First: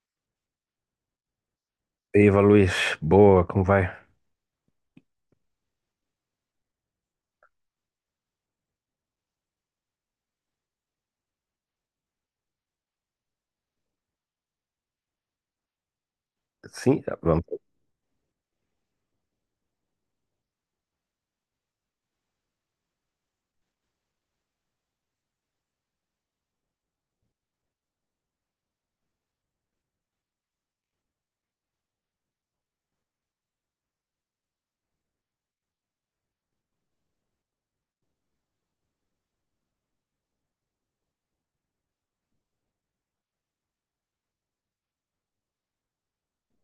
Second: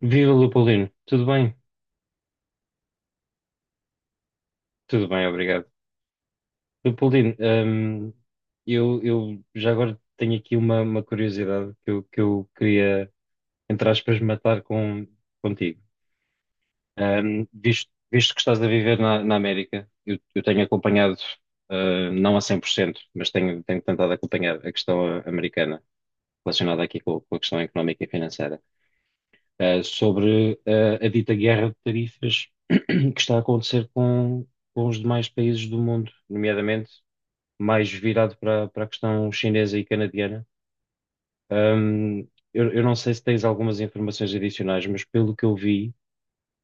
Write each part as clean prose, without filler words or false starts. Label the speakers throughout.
Speaker 1: Viva Leopoldino, tudo bem?
Speaker 2: E Eva Luiz, boa, como vai?
Speaker 1: Tudo bem, obrigado. Leopoldino, eu já agora tenho aqui uma curiosidade que que eu queria, entre aspas, matar contigo.
Speaker 2: Sim,
Speaker 1: Hum,
Speaker 2: vamos.
Speaker 1: visto, visto que estás a viver na América, eu tenho acompanhado, não a 100%, mas tenho tentado acompanhar a questão americana relacionada aqui com a questão económica e financeira. Sobre a dita guerra de tarifas que está a acontecer com os demais países do mundo, nomeadamente mais virado para a questão chinesa e canadiana. Ahm, eu não sei se tens algumas informações adicionais, mas pelo que eu vi,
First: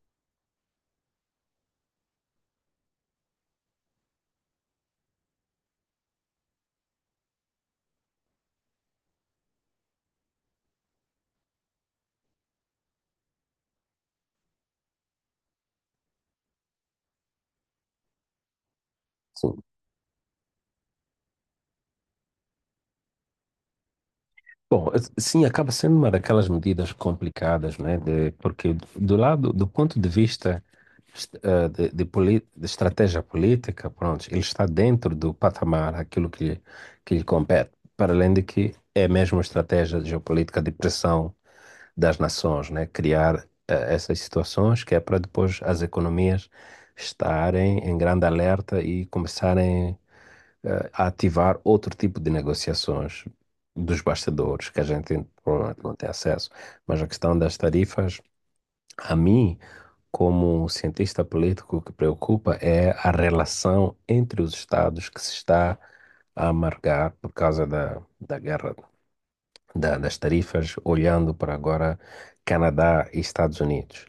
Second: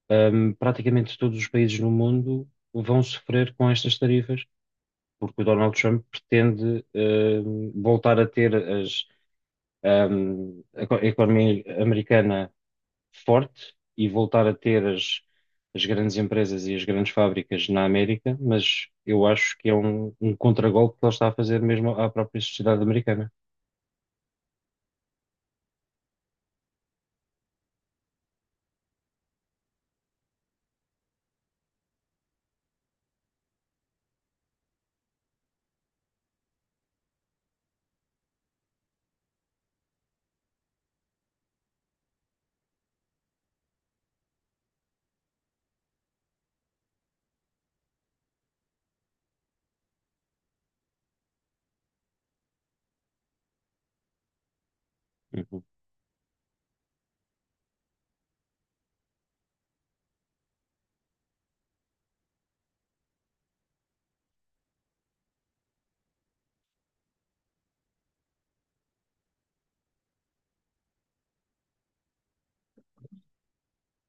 Speaker 1: praticamente todos os países no mundo vão sofrer com estas tarifas, porque o Donald Trump pretende voltar a ter a economia americana forte e voltar a ter as grandes empresas e as grandes fábricas na América, mas eu acho
Speaker 2: Sim.
Speaker 1: que é um contragolpe que ele está a fazer mesmo à própria sociedade americana.
Speaker 2: Bom, sim, acaba sendo uma daquelas medidas complicadas, né? Porque do lado, do ponto de vista de, de estratégia política, pronto, ele está dentro do patamar, aquilo que, que lhe compete, para além de que é mesmo uma estratégia de geopolítica de pressão das nações, né? Criar essas situações que é para depois as economias estarem em grande alerta e começarem a ativar outro tipo de negociações dos bastidores que a gente
Speaker 1: Uhum.
Speaker 2: provavelmente não tem acesso. Mas a questão das tarifas, a mim, como um cientista político, o que preocupa é a relação entre os estados que se está a amargar por causa da guerra das tarifas, olhando para agora Canadá e Estados Unidos.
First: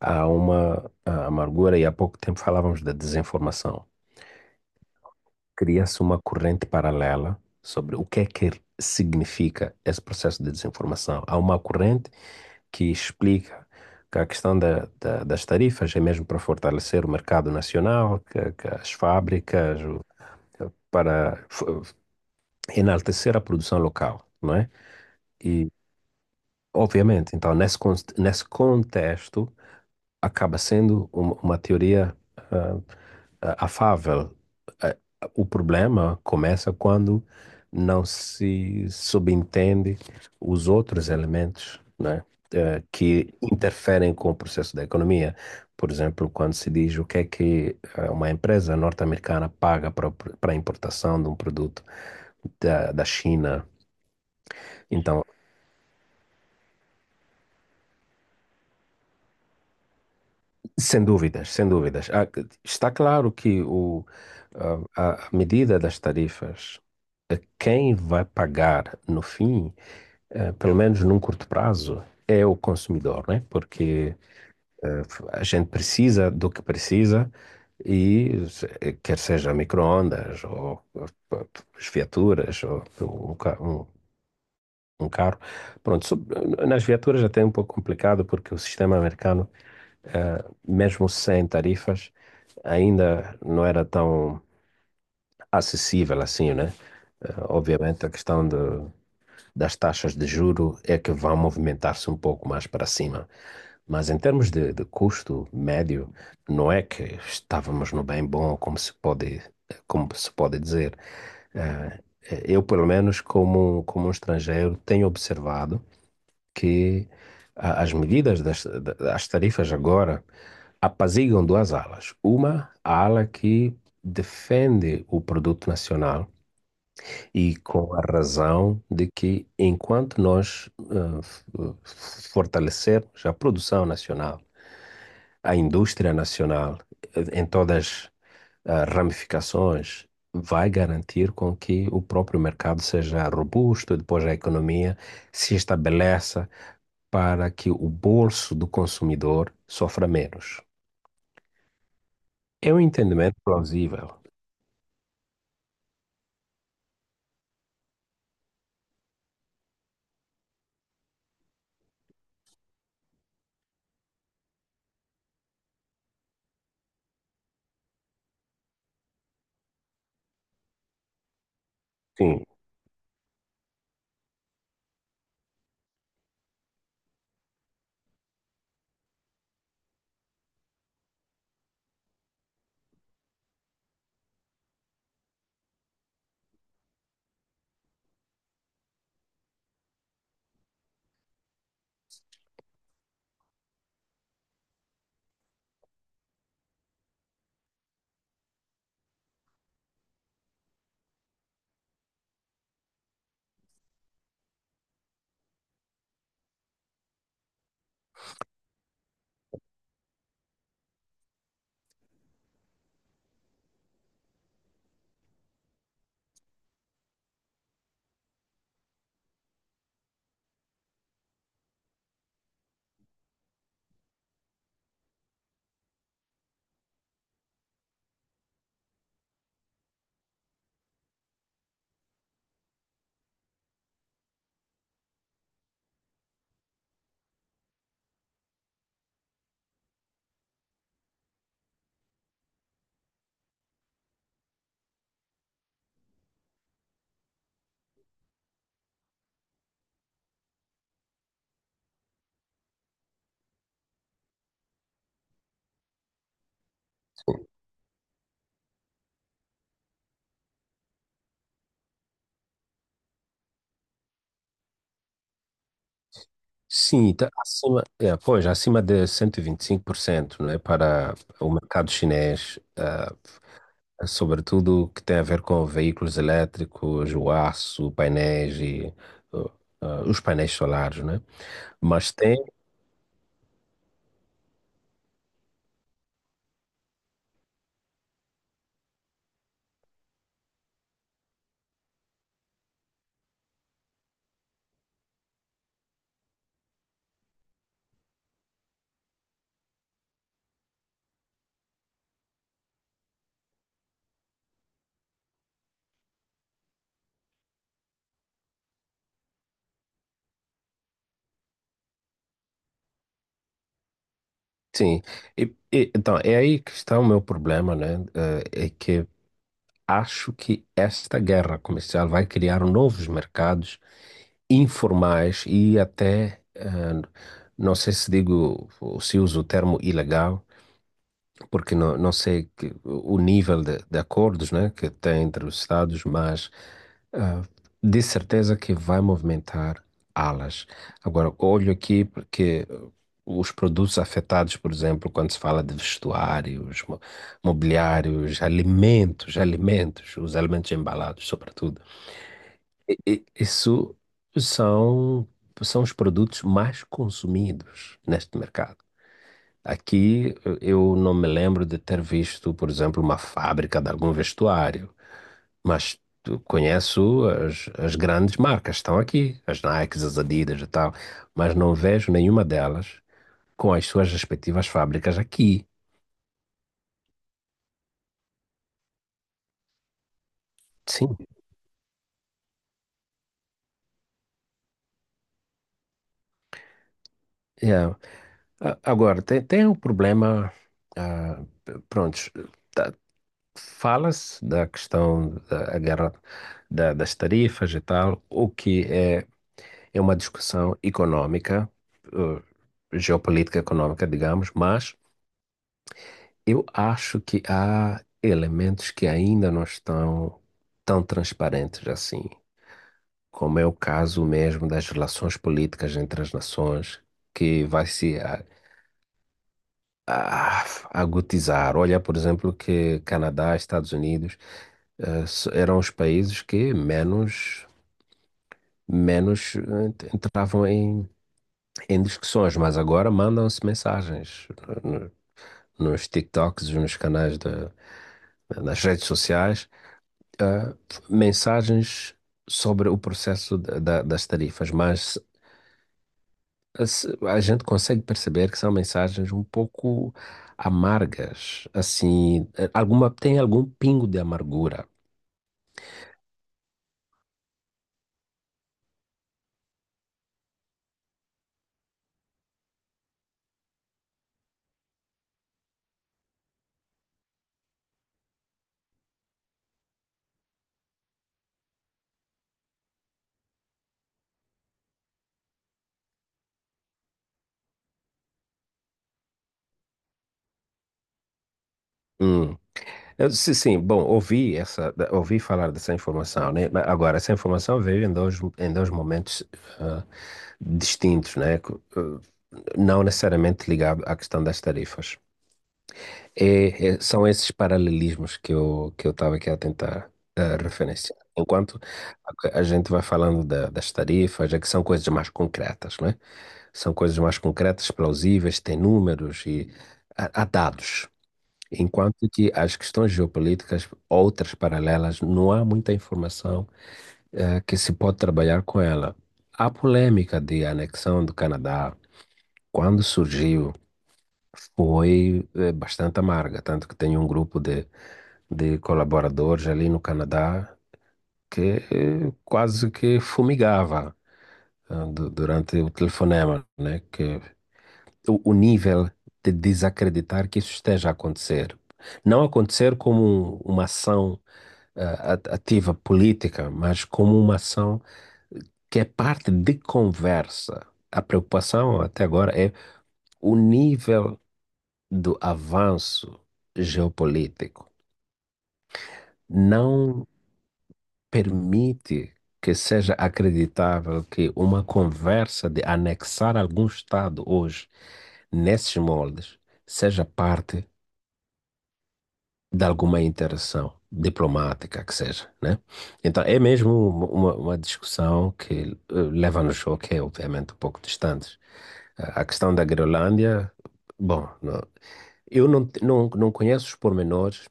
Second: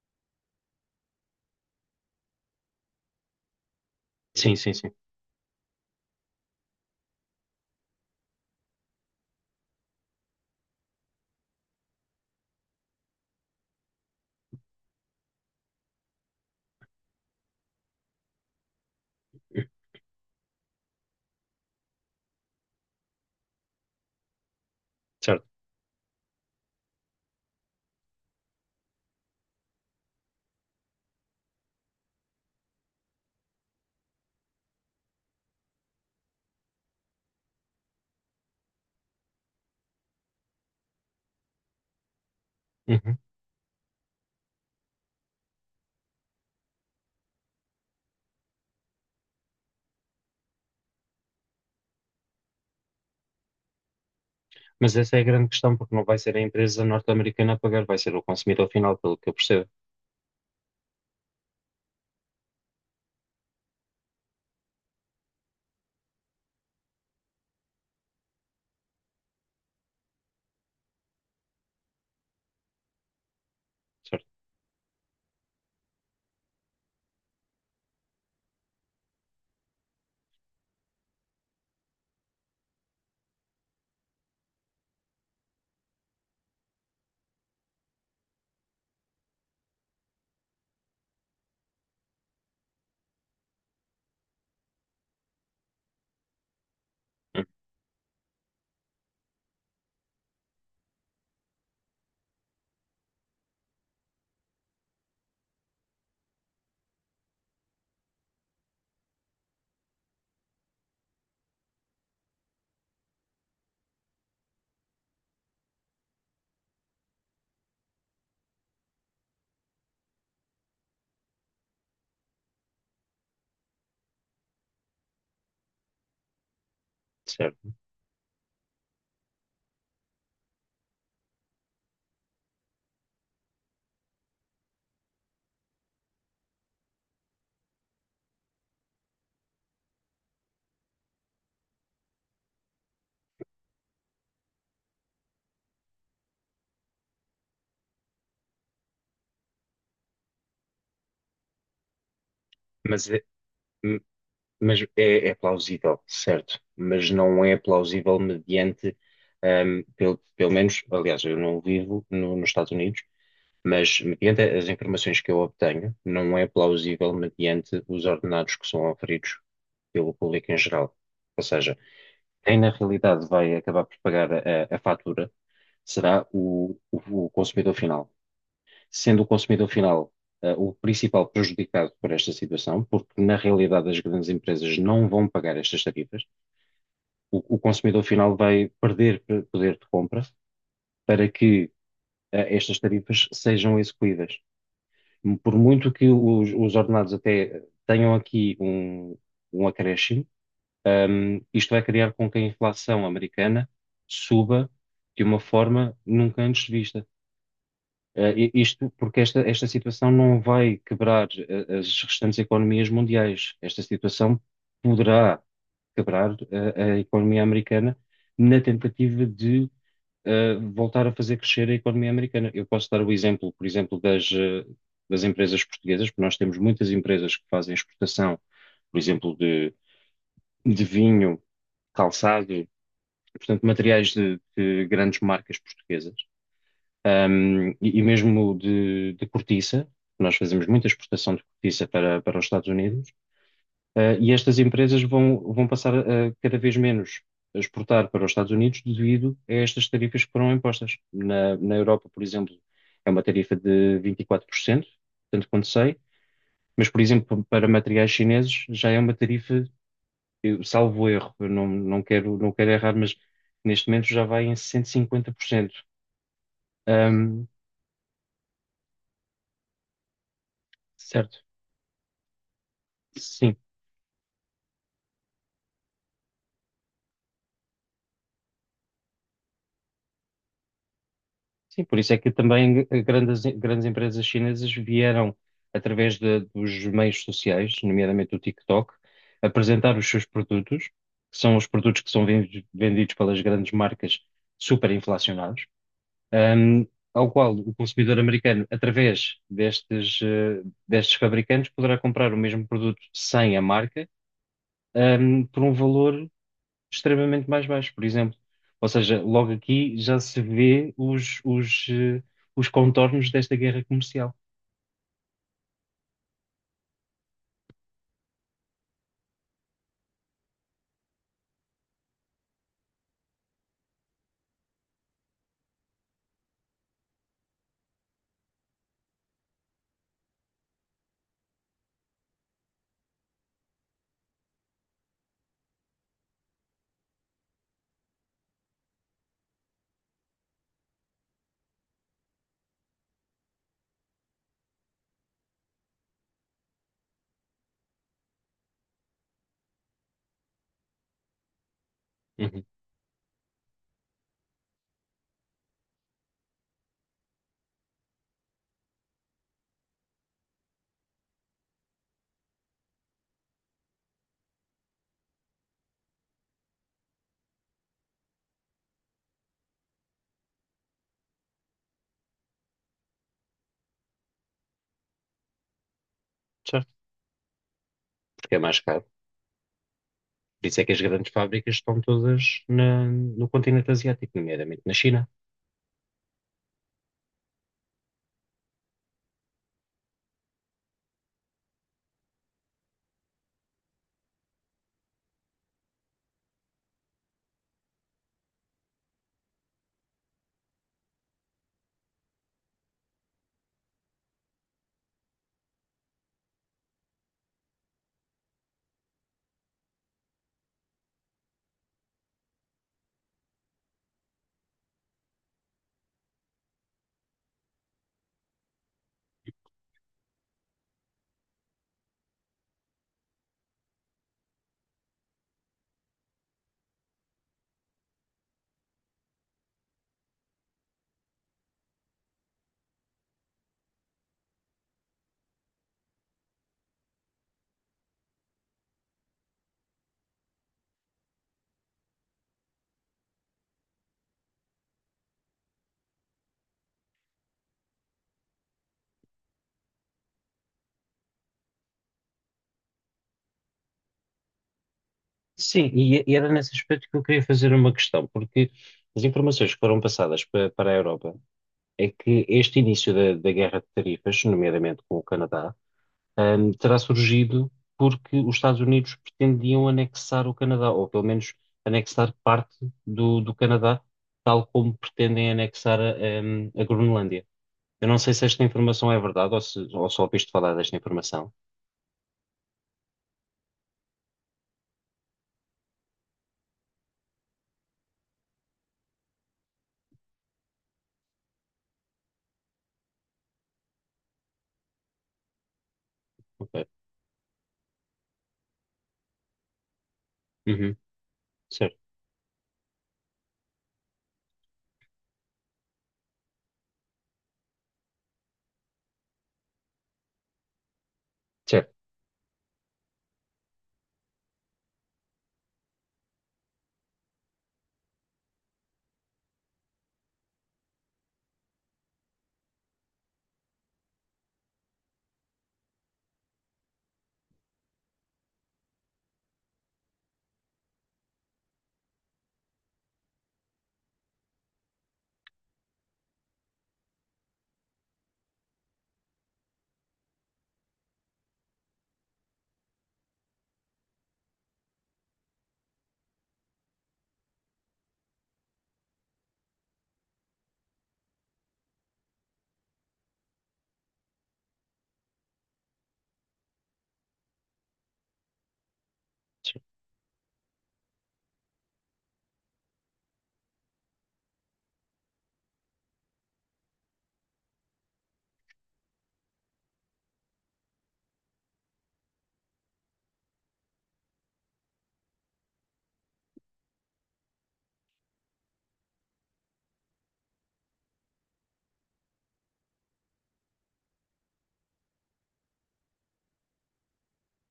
Speaker 2: Há uma amargura, e há pouco tempo falávamos da desinformação.
Speaker 1: Sim, sim, sim.
Speaker 2: Cria-se uma corrente paralela sobre o que é que significa esse processo de desinformação. Há uma corrente que explica que a questão das tarifas é mesmo para fortalecer o mercado nacional, que as fábricas, para enaltecer a produção local, não é?
Speaker 1: Certo.
Speaker 2: E, obviamente, então, nesse contexto, acaba sendo uma teoria afável. Ah, O problema começa quando não se subentende os outros elementos, né,
Speaker 1: Uhum.
Speaker 2: que interferem com o processo da economia. Por exemplo, quando se diz o que é que uma empresa norte-americana paga para para a importação de um produto da China.
Speaker 1: Mas essa é a
Speaker 2: Então,
Speaker 1: grande questão, porque não vai ser a empresa norte-americana a pagar, vai ser o consumidor final, pelo que eu percebo.
Speaker 2: sem dúvidas, sem dúvidas. Está claro que a medida das tarifas, quem vai pagar no fim, pelo menos num curto prazo, é o consumidor, né? Porque
Speaker 1: Certo.
Speaker 2: eh, a gente precisa do que precisa e quer seja micro-ondas ou as viaturas ou um, ca- um- um carro. Pronto, nas viaturas até é um pouco complicado porque o sistema americano, eh, mesmo sem tarifas, ainda não era tão acessível assim, né?
Speaker 1: Uhum.
Speaker 2: Obviamente, a questão das taxas de juro é que vão movimentar-se um pouco mais para cima. Mas em termos de custo médio, não é que estávamos no bem bom, como se pode dizer. Eh, Eu, pelo menos, como um estrangeiro, tenho observado que as medidas das tarifas agora apaziguam duas alas. Uma, a ala que defende o produto nacional e
Speaker 1: Certo.
Speaker 2: com a razão de que enquanto nós, fortalecermos a produção nacional, a indústria nacional, em todas as ramificações, vai garantir com que o próprio mercado seja robusto, depois a economia se estabeleça para que o bolso do consumidor sofra menos. É um
Speaker 1: Mas, é,
Speaker 2: entendimento
Speaker 1: m-
Speaker 2: plausível.
Speaker 1: mas é plausível, certo. Mas não é plausível mediante, pelo menos, aliás, eu não vivo nos Estados Unidos. Mas, mediante as informações que eu obtenho, não é plausível mediante os ordenados que são oferidos pelo público em geral. Ou seja,
Speaker 2: Sim.
Speaker 1: quem na realidade vai acabar por pagar a fatura será o consumidor final. Sendo o consumidor final, o principal prejudicado por esta situação, porque na realidade as grandes empresas não vão pagar estas tarifas, o consumidor final vai perder poder de compra para que, estas tarifas sejam execuídas. Por muito que os ordenados até tenham aqui um acréscimo, isto vai criar com que a inflação americana suba de uma forma nunca antes vista. Isto porque esta situação não vai quebrar as restantes economias mundiais. Esta situação poderá quebrar a economia americana na tentativa de voltar a fazer crescer a economia americana. Eu posso dar o exemplo, por exemplo, das das empresas portuguesas, porque nós temos muitas empresas que fazem exportação, por exemplo, de vinho, calçado, portanto, materiais de grandes marcas portuguesas, e mesmo de cortiça. Nós fazemos muita exportação de cortiça para os Estados Unidos. E estas empresas vão passar a cada vez menos a exportar para os Estados Unidos devido a estas tarifas que foram impostas. Na Europa, por exemplo, é uma tarifa de 24%, tanto quanto sei, mas, por exemplo, para materiais chineses já é uma tarifa, eu, salvo erro, eu não, não quero, não quero errar, mas neste momento já vai em 150%.
Speaker 2: Sim, tá
Speaker 1: Um,
Speaker 2: acima, é, pois, acima de 125%, não é, para
Speaker 1: certo,
Speaker 2: o mercado chinês.
Speaker 1: sim.
Speaker 2: Sobretudo o que tem a ver com veículos elétricos, o aço, painéis e uh, os painéis solares, né?
Speaker 1: Sim, por
Speaker 2: Mas
Speaker 1: isso é que
Speaker 2: tem,
Speaker 1: também grandes empresas chinesas vieram, através dos meios sociais, nomeadamente o TikTok, apresentar os seus produtos, que são os produtos que são vendidos pelas grandes marcas superinflacionados, ahm, ao qual o consumidor americano, através destes fabricantes, poderá comprar o mesmo produto sem a marca, por um valor extremamente mais baixo, por exemplo. Ou seja, logo aqui já se vê os contornos desta guerra comercial.
Speaker 2: sim. E, então, é aí que está o meu problema, né? É que acho que esta guerra comercial vai criar novos mercados informais e até, não sei se digo, se uso o termo ilegal, porque não sei que, o nível de acordos, né, que tem entre os Estados, mas ah, de certeza que vai movimentar alas. Agora, olho aqui porque os produtos afetados, por exemplo, quando se fala de vestuários, mobiliários, alimentos, alimentos, os alimentos embalados, sobretudo,
Speaker 1: Uhum.
Speaker 2: isso são, são os produtos mais consumidos neste mercado. Aqui eu não me lembro de ter visto, por exemplo, uma fábrica de algum vestuário, mas eu conheço as grandes marcas, estão aqui, as Nikes, as Adidas e tal, mas não vejo nenhuma delas com as suas respectivas fábricas aqui.
Speaker 1: Certo, porque é mais caro. Por isso é que as
Speaker 2: Sim.
Speaker 1: grandes fábricas estão todas no continente asiático, nomeadamente na China.
Speaker 2: É. Agora, tem um problema. ah, Pronto, tá- fala-se da questão da guerra das tarifas e tal, o que é É uma discussão econômica, geopolítica econômica, digamos, mas eu acho que há elementos que ainda não estão tão transparentes assim, como é o caso mesmo das relações políticas entre as nações, que vai se a- agudizar. Olha, por exemplo, que Canadá, Estados Unidos, eram os países que menos entravam em discussões, mas agora mandam-se mensagens no- nos TikToks, nos canais da nas redes sociais, ah, mensagens sobre o processo das tarifas, mas a gente consegue perceber que são mensagens um pouco amargas, assim, tem algum pingo de amargura.
Speaker 1: Sim, e era nesse aspecto que eu queria fazer uma questão, porque as informações que foram passadas para a Europa é que este início da guerra de tarifas, nomeadamente com o Canadá, terá surgido porque os Estados Unidos pretendiam anexar o Canadá, ou pelo menos anexar parte do Canadá, tal como pretendem anexar a Groenlândia. Eu não sei se esta informação é verdade ou, se, ou só ouviste falar desta informação.
Speaker 2: Hum. Eu disse, sim, bom, ouvi falar dessa informação, né? Mas agora, essa informação veio em dois momentos, ah, distintos, né? Não necessariamente ligado à questão das tarifas.
Speaker 1: Ok.
Speaker 2: São esses paralelismos que eu estava aqui a tentar
Speaker 1: Uhum.
Speaker 2: referenciar. Enquanto
Speaker 1: Certo,
Speaker 2: a gente vai falando das tarifas, é que são coisas mais concretas, né? São coisas mais concretas, plausíveis, têm números e há dados.
Speaker 1: certo,
Speaker 2: Enquanto que as questões geopolíticas, outras paralelas, não há muita informação, que se pode trabalhar com ela. A polêmica de anexão do Canadá, quando surgiu, foi, bastante amarga, tanto que tem um grupo de colaboradores ali no Canadá que, quase que fumigava, durante o telefonema, né? Que o nível de desacreditar que isso esteja a acontecer. Não acontecer como uma ação ativa política, mas como uma ação que é parte de conversa. A preocupação até agora é o nível do avanço geopolítico.
Speaker 1: certo,
Speaker 2: Não permite que seja acreditável que uma conversa de anexar algum Estado hoje nesses moldes seja parte de alguma interação diplomática que seja, né? Então é mesmo uma discussão que, leva-nos ao que é obviamente um pouco distantes. A questão da Groenlândia, bom, eu não conheço os pormenores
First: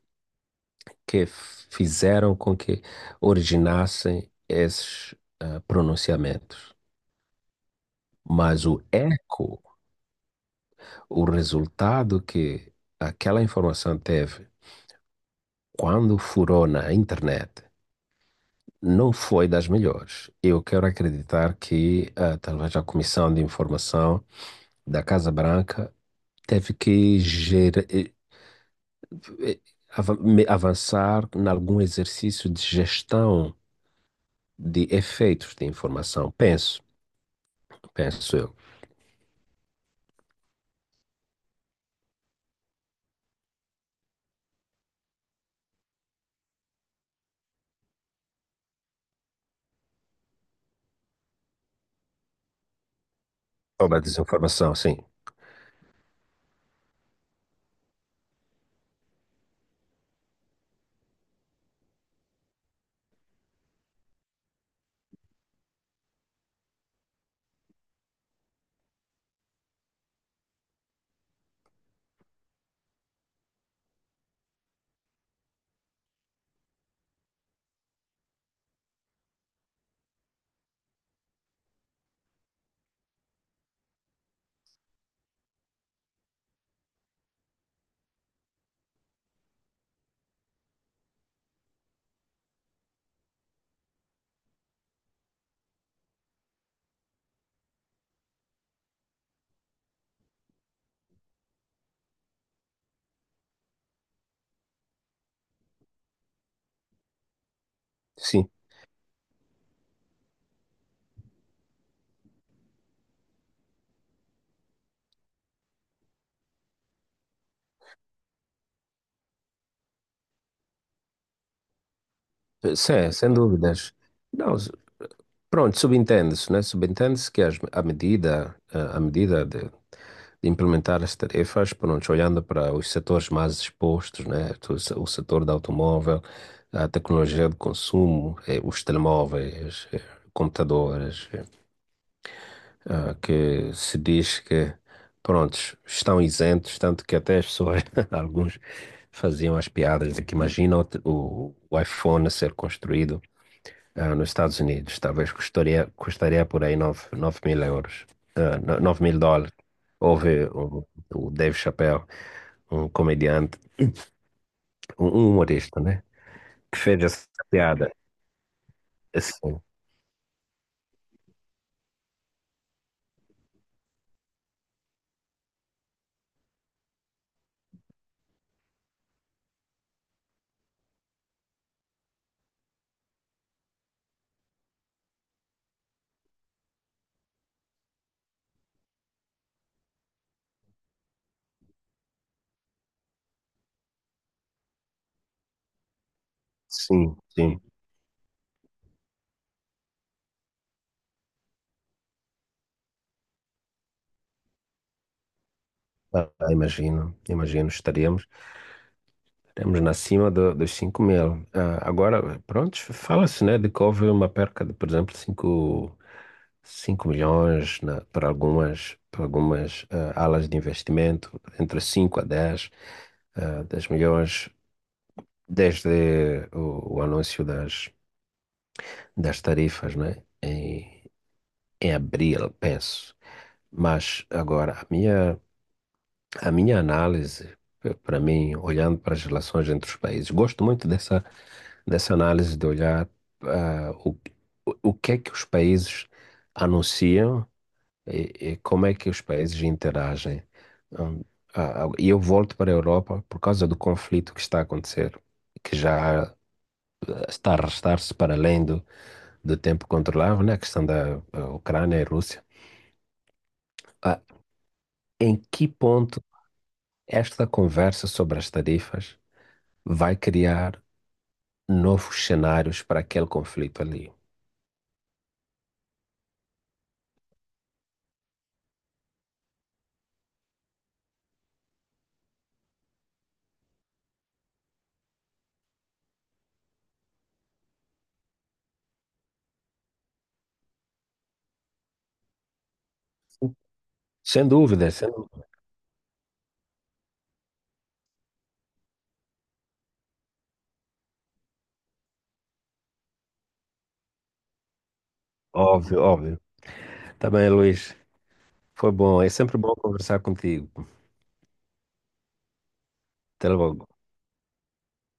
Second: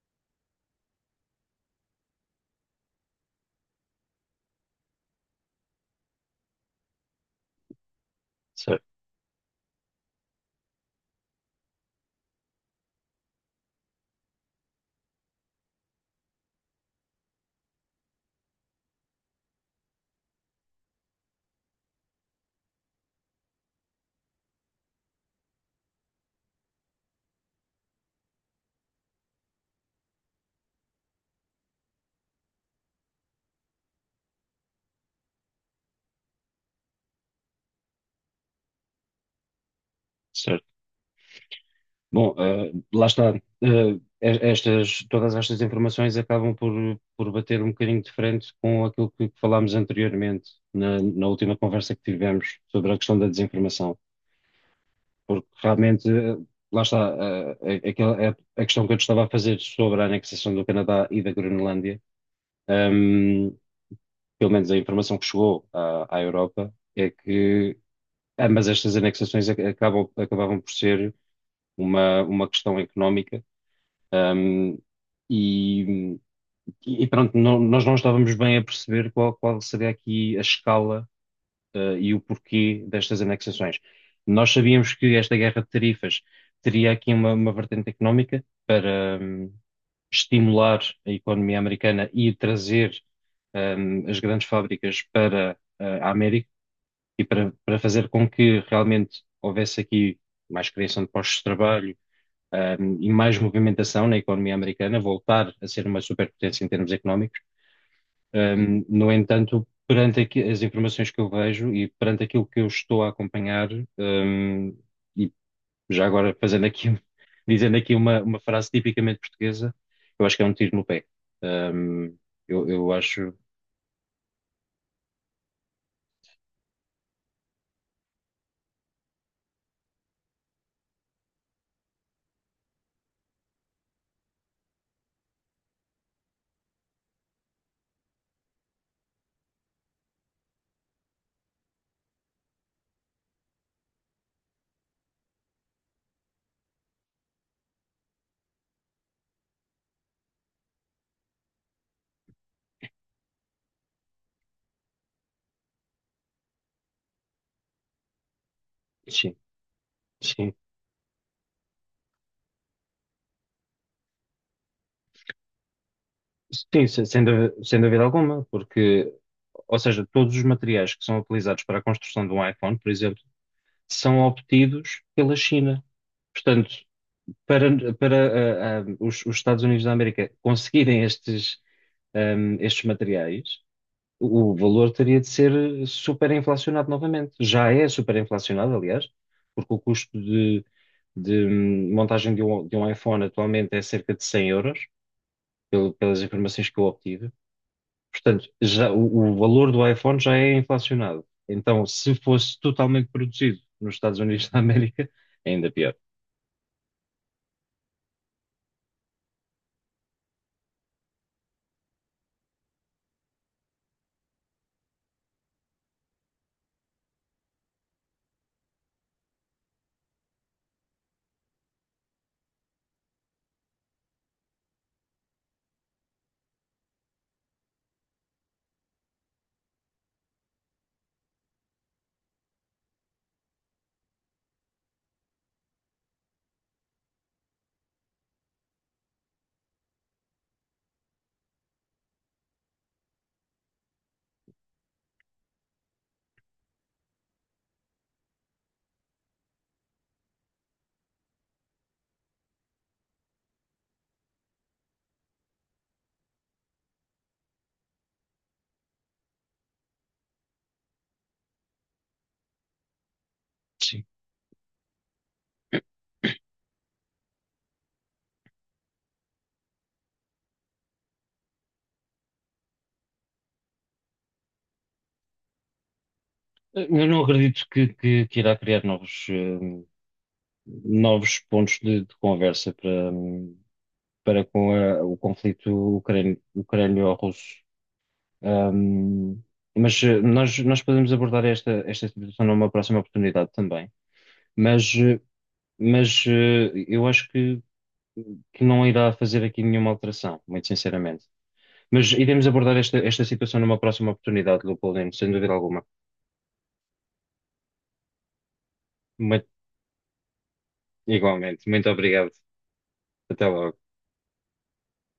Speaker 2: que fizeram com que originassem esses, pronunciamentos, mas o
Speaker 1: certo,
Speaker 2: eco, o resultado que aquela informação teve quando furou na internet não foi das melhores. Eu quero acreditar que, talvez a Comissão de Informação da Casa Branca teve que eh, avançar em algum exercício de gestão de efeitos de informação. Penso, penso eu.
Speaker 1: certo. Bom, lá está. Todas estas informações acabam por bater um bocadinho de frente com aquilo que falámos anteriormente, na última conversa que tivemos sobre a questão da
Speaker 2: Sobre
Speaker 1: desinformação.
Speaker 2: a desinformação, sim.
Speaker 1: Porque realmente, lá está, a questão que eu te estava a fazer sobre a anexação do Canadá e da Groenlândia, ehm, pelo menos a informação que chegou à Europa, é que ambas estas anexações acabavam por ser uma questão económica. Um, e, e pronto, nós não estávamos bem a perceber qual seria aqui a escala, e o porquê destas anexações. Nós sabíamos que esta guerra de tarifas teria aqui uma vertente económica para, estimular a economia americana e trazer, as grandes fábricas para, a América e para, para fazer com que realmente houvesse aqui mais criação de postos de trabalho, e mais movimentação na economia americana, voltar a ser uma superpotência em termos económicos.
Speaker 2: Sim,
Speaker 1: No entanto, perante as informações que eu vejo e perante aquilo que eu estou a acompanhar, um, e já agora fazendo aqui, dizendo aqui uma frase tipicamente portuguesa, eu acho que é um tiro no pé. Um, eu, eu
Speaker 2: Sem,
Speaker 1: acho,
Speaker 2: sem dúvidas. Não, pronto, subentende-se, né? Subentende-se que a medida de implementar as tarefas, pronto, olhando para os setores mais expostos, né? O setor do automóvel, a tecnologia de consumo, os telemóveis, computadores, que se diz que, prontos, estão isentos, tanto que até as pessoas, alguns faziam as piadas de que imagina o, te- o iPhone a ser construído, nos Estados Unidos, talvez custaria, custaria por aí 9.000 euros, nove mil
Speaker 1: sim,
Speaker 2: dólares. Houve
Speaker 1: sim,
Speaker 2: o Dave Chappelle, um comediante, um humorista, né? Que
Speaker 1: sim,
Speaker 2: fez
Speaker 1: sem
Speaker 2: essa
Speaker 1: dúvida, sem
Speaker 2: piada.
Speaker 1: dúvida alguma, porque,
Speaker 2: Assim,
Speaker 1: ou seja, todos os materiais que são utilizados para a construção de um iPhone, por exemplo, são obtidos pela China. Portanto, para os Estados Unidos da América conseguirem estes, estes materiais, o valor teria de ser superinflacionado novamente. Já é superinflacionado, aliás, porque o custo de montagem de um iPhone atualmente é cerca de 100 euros, pelas informações que eu
Speaker 2: sim,
Speaker 1: obtive.
Speaker 2: sim.
Speaker 1: Portanto, já, o valor do iPhone já é inflacionado. Então, se fosse totalmente produzido nos Estados Unidos da América, é ainda pior.
Speaker 2: Imagino, imagino, estaríamos, estaríamos na cima dos 5.000. Agora, pronto, fala-se, né, de que houve uma perca de, por exemplo, cinco milhões, para algumas, alas de investimento, entre 5 a dez, 10 milhões, desde o anúncio das tarifas, né? Em abril, penso. Mas agora, a minha análise, para mim, olhando para as relações entre os países, gosto muito dessa análise de olhar, ah, o, o o que é que os países anunciam. E, como é que os países interagem? Hum, E eu volto para a Europa por causa do conflito que está a acontecer, que já, está a arrastar-se para além do tempo controlável, né? A questão da, Ucrânia e Rússia.
Speaker 1: Sim.
Speaker 2: Ah, em que ponto esta conversa sobre as tarifas vai criar novos cenários para aquele conflito ali?
Speaker 1: Eu não acredito que irá criar novos, novos pontos de conversa para, para com o conflito ucrânio-russo. Hum, mas nós podemos abordar esta situação numa próxima oportunidade também.
Speaker 2: Sem dúvida,
Speaker 1: Mas,
Speaker 2: sem.
Speaker 1: eh, mas eu acho que não irá fazer aqui nenhuma alteração, muito sinceramente. Mas iremos abordar esta situação numa próxima oportunidade, Leopoldino, sem dúvida alguma.
Speaker 2: Óbvio, óbvio. Tá bem, Luís. Foi bom. É
Speaker 1: Muito-
Speaker 2: sempre bom conversar contigo.
Speaker 1: Igualmente. Muito obrigado. Até
Speaker 2: Até logo.
Speaker 1: logo.